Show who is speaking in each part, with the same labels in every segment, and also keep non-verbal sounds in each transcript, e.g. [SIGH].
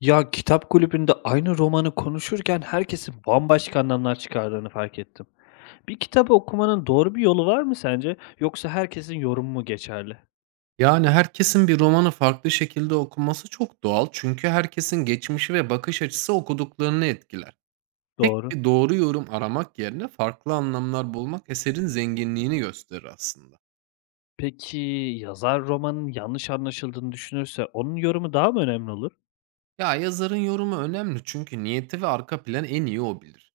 Speaker 1: Ya, kitap kulübünde aynı romanı konuşurken herkesin bambaşka anlamlar çıkardığını fark ettim. Bir kitabı okumanın doğru bir yolu var mı sence? Yoksa herkesin yorumu mu geçerli?
Speaker 2: Yani, herkesin bir romanı farklı şekilde okuması çok doğal çünkü herkesin geçmişi ve bakış açısı okuduklarını etkiler. Tek
Speaker 1: Doğru.
Speaker 2: bir doğru yorum aramak yerine farklı anlamlar bulmak eserin zenginliğini gösterir aslında.
Speaker 1: Peki, yazar romanın yanlış anlaşıldığını düşünürse onun yorumu daha mı önemli olur?
Speaker 2: Ya, yazarın yorumu önemli çünkü niyeti ve arka planı en iyi o bilir.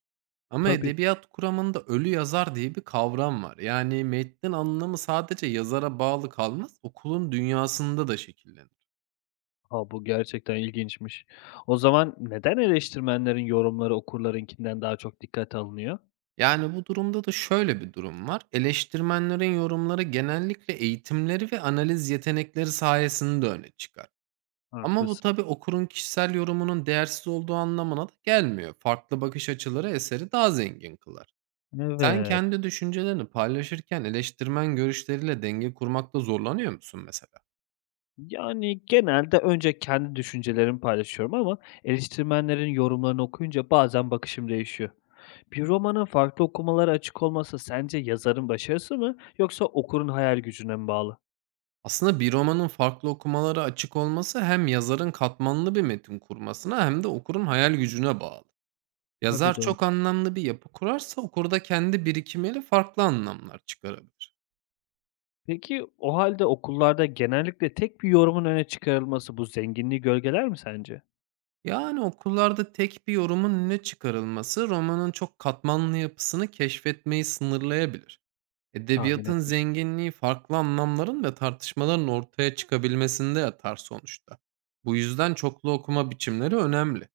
Speaker 2: Ama
Speaker 1: Tabii.
Speaker 2: edebiyat kuramında ölü yazar diye bir kavram var. Yani, metnin anlamı sadece yazara bağlı kalmaz, okulun dünyasında da şekillenir.
Speaker 1: Ha, bu gerçekten ilginçmiş. O zaman neden eleştirmenlerin yorumları okurlarınkinden daha çok dikkate alınıyor?
Speaker 2: Yani bu durumda da şöyle bir durum var. Eleştirmenlerin yorumları genellikle eğitimleri ve analiz yetenekleri sayesinde öne çıkar. Ama bu
Speaker 1: Haklısın.
Speaker 2: tabii okurun kişisel yorumunun değersiz olduğu anlamına da gelmiyor. Farklı bakış açıları eseri daha zengin kılar. Sen
Speaker 1: Evet.
Speaker 2: kendi düşüncelerini paylaşırken eleştirmen görüşleriyle denge kurmakta zorlanıyor musun mesela?
Speaker 1: Yani, genelde önce kendi düşüncelerimi paylaşıyorum ama eleştirmenlerin yorumlarını okuyunca bazen bakışım değişiyor. Bir romanın farklı okumalara açık olması sence yazarın başarısı mı yoksa okurun hayal gücüne mi bağlı?
Speaker 2: Aslında bir romanın farklı okumalara açık olması hem yazarın katmanlı bir metin kurmasına hem de okurun hayal gücüne bağlı.
Speaker 1: Tabii,
Speaker 2: Yazar
Speaker 1: doğru.
Speaker 2: çok anlamlı bir yapı kurarsa okurda kendi birikimiyle farklı anlamlar çıkarabilir.
Speaker 1: Peki, o halde okullarda genellikle tek bir yorumun öne çıkarılması bu zenginliği gölgeler mi sence?
Speaker 2: Yani okullarda tek bir yorumun önüne çıkarılması romanın çok katmanlı yapısını keşfetmeyi sınırlayabilir.
Speaker 1: Tahmin
Speaker 2: Edebiyatın
Speaker 1: etmiştim.
Speaker 2: zenginliği farklı anlamların ve tartışmaların ortaya çıkabilmesinde yatar sonuçta. Bu yüzden çoklu okuma biçimleri önemli.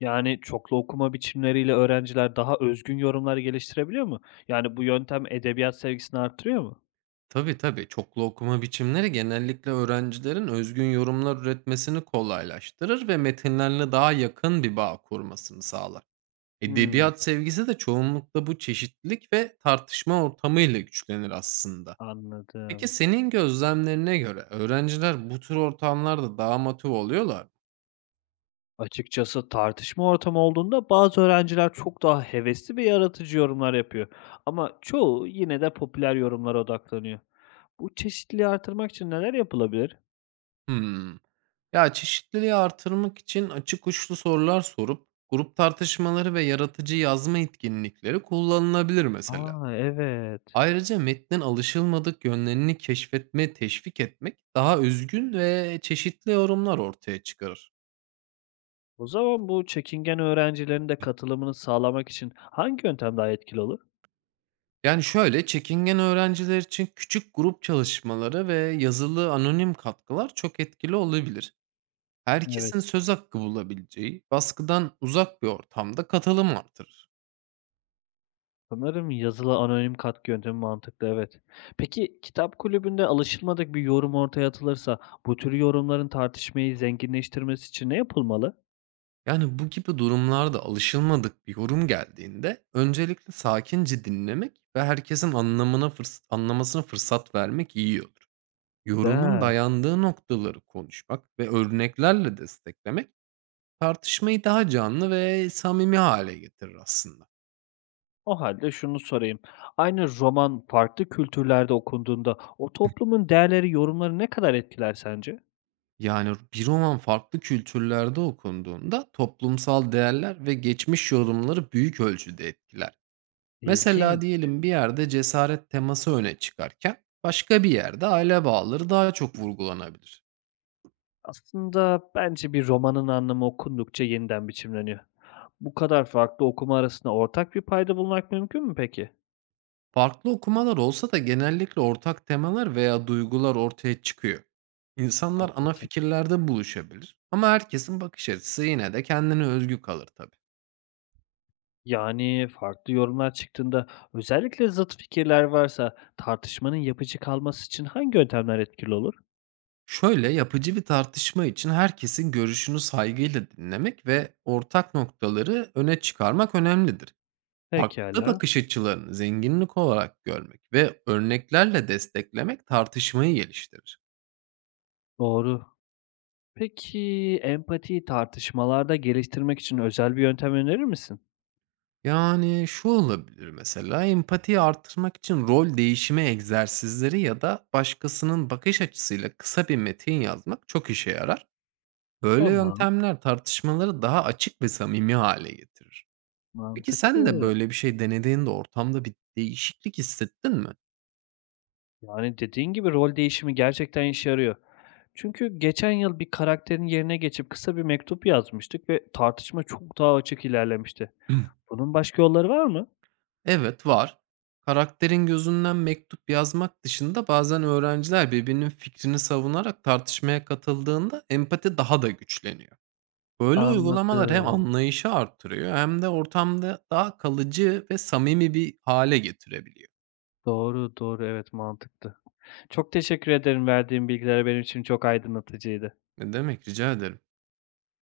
Speaker 1: Yani, çoklu okuma biçimleriyle öğrenciler daha özgün yorumlar geliştirebiliyor mu? Yani, bu yöntem edebiyat sevgisini artırıyor mu?
Speaker 2: Tabii tabii çoklu okuma biçimleri genellikle öğrencilerin özgün yorumlar üretmesini kolaylaştırır ve metinlerle daha yakın bir bağ kurmasını sağlar.
Speaker 1: Hımm,
Speaker 2: Edebiyat sevgisi de çoğunlukla bu çeşitlilik ve tartışma ortamıyla güçlenir aslında. Peki
Speaker 1: anladım.
Speaker 2: senin gözlemlerine göre öğrenciler bu tür ortamlarda daha motive oluyorlar mı?
Speaker 1: Açıkçası, tartışma ortamı olduğunda bazı öğrenciler çok daha hevesli ve yaratıcı yorumlar yapıyor. Ama çoğu yine de popüler yorumlara odaklanıyor. Bu çeşitliliği artırmak için neler yapılabilir?
Speaker 2: Hımm. Ya, çeşitliliği artırmak için açık uçlu sorular sorup grup tartışmaları ve yaratıcı yazma etkinlikleri kullanılabilir mesela.
Speaker 1: Aa, evet.
Speaker 2: Ayrıca metnin alışılmadık yönlerini keşfetmeye teşvik etmek daha özgün ve çeşitli yorumlar ortaya çıkarır.
Speaker 1: O zaman bu çekingen öğrencilerin de katılımını sağlamak için hangi yöntem daha etkili olur?
Speaker 2: Yani, şöyle, çekingen öğrenciler için küçük grup çalışmaları ve yazılı anonim katkılar çok etkili olabilir.
Speaker 1: Evet.
Speaker 2: Herkesin söz hakkı bulabileceği, baskıdan uzak bir ortamda katılım artırır.
Speaker 1: Sanırım yazılı anonim katkı yöntemi mantıklı, evet. Peki, kitap kulübünde alışılmadık bir yorum ortaya atılırsa bu tür yorumların tartışmayı zenginleştirmesi için ne yapılmalı?
Speaker 2: Yani, bu gibi durumlarda alışılmadık bir yorum geldiğinde öncelikle sakince dinlemek ve herkesin anlamına fırs anlamasına fırsat vermek iyi olur. Yorumun
Speaker 1: Güzel.
Speaker 2: dayandığı noktaları konuşmak ve örneklerle desteklemek tartışmayı daha canlı ve samimi hale getirir aslında.
Speaker 1: O halde şunu sorayım. Aynı roman farklı kültürlerde okunduğunda o toplumun değerleri, yorumları ne kadar etkiler sence?
Speaker 2: Yani bir roman farklı kültürlerde okunduğunda toplumsal değerler ve geçmiş yorumları büyük ölçüde etkiler.
Speaker 1: İlginç.
Speaker 2: Mesela diyelim bir yerde cesaret teması öne çıkarken başka bir yerde aile bağları daha çok vurgulanabilir.
Speaker 1: Aslında bence bir romanın anlamı okundukça yeniden biçimleniyor. Bu kadar farklı okuma arasında ortak bir payda bulmak mümkün mü peki?
Speaker 2: Farklı okumalar olsa da genellikle ortak temalar veya duygular ortaya çıkıyor. İnsanlar ana
Speaker 1: Haklısın.
Speaker 2: fikirlerde buluşabilir ama herkesin bakış açısı yine de kendine özgü kalır tabii.
Speaker 1: Yani, farklı yorumlar çıktığında özellikle zıt fikirler varsa tartışmanın yapıcı kalması için hangi yöntemler etkili olur?
Speaker 2: Şöyle, yapıcı bir tartışma için herkesin görüşünü saygıyla dinlemek ve ortak noktaları öne çıkarmak önemlidir. Farklı
Speaker 1: Pekala.
Speaker 2: bakış açılarını zenginlik olarak görmek ve örneklerle desteklemek tartışmayı geliştirir.
Speaker 1: Doğru. Peki, empatiyi tartışmalarda geliştirmek için özel bir yöntem önerir misin?
Speaker 2: Yani şu olabilir mesela, empatiyi artırmak için rol değişimi egzersizleri ya da başkasının bakış açısıyla kısa bir metin yazmak çok işe yarar. Böyle
Speaker 1: Tamam,
Speaker 2: yöntemler tartışmaları daha açık ve samimi hale getirir. Peki sen
Speaker 1: mantıklı.
Speaker 2: de böyle bir şey denediğinde ortamda bir değişiklik hissettin mi?
Speaker 1: Yani, dediğin gibi rol değişimi gerçekten işe yarıyor. Çünkü geçen yıl bir karakterin yerine geçip kısa bir mektup yazmıştık ve tartışma çok daha açık ilerlemişti.
Speaker 2: [CLEARS THROAT]
Speaker 1: Bunun başka yolları var mı?
Speaker 2: Evet, var. Karakterin gözünden mektup yazmak dışında bazen öğrenciler birbirinin fikrini savunarak tartışmaya katıldığında empati daha da güçleniyor. Böyle uygulamalar hem
Speaker 1: Anladım.
Speaker 2: anlayışı artırıyor hem de ortamda daha kalıcı ve samimi bir hale getirebiliyor.
Speaker 1: Doğru, doğru. Evet, mantıklı. Çok teşekkür ederim. Verdiğin bilgiler benim için çok aydınlatıcıydı.
Speaker 2: Ne demek, rica ederim.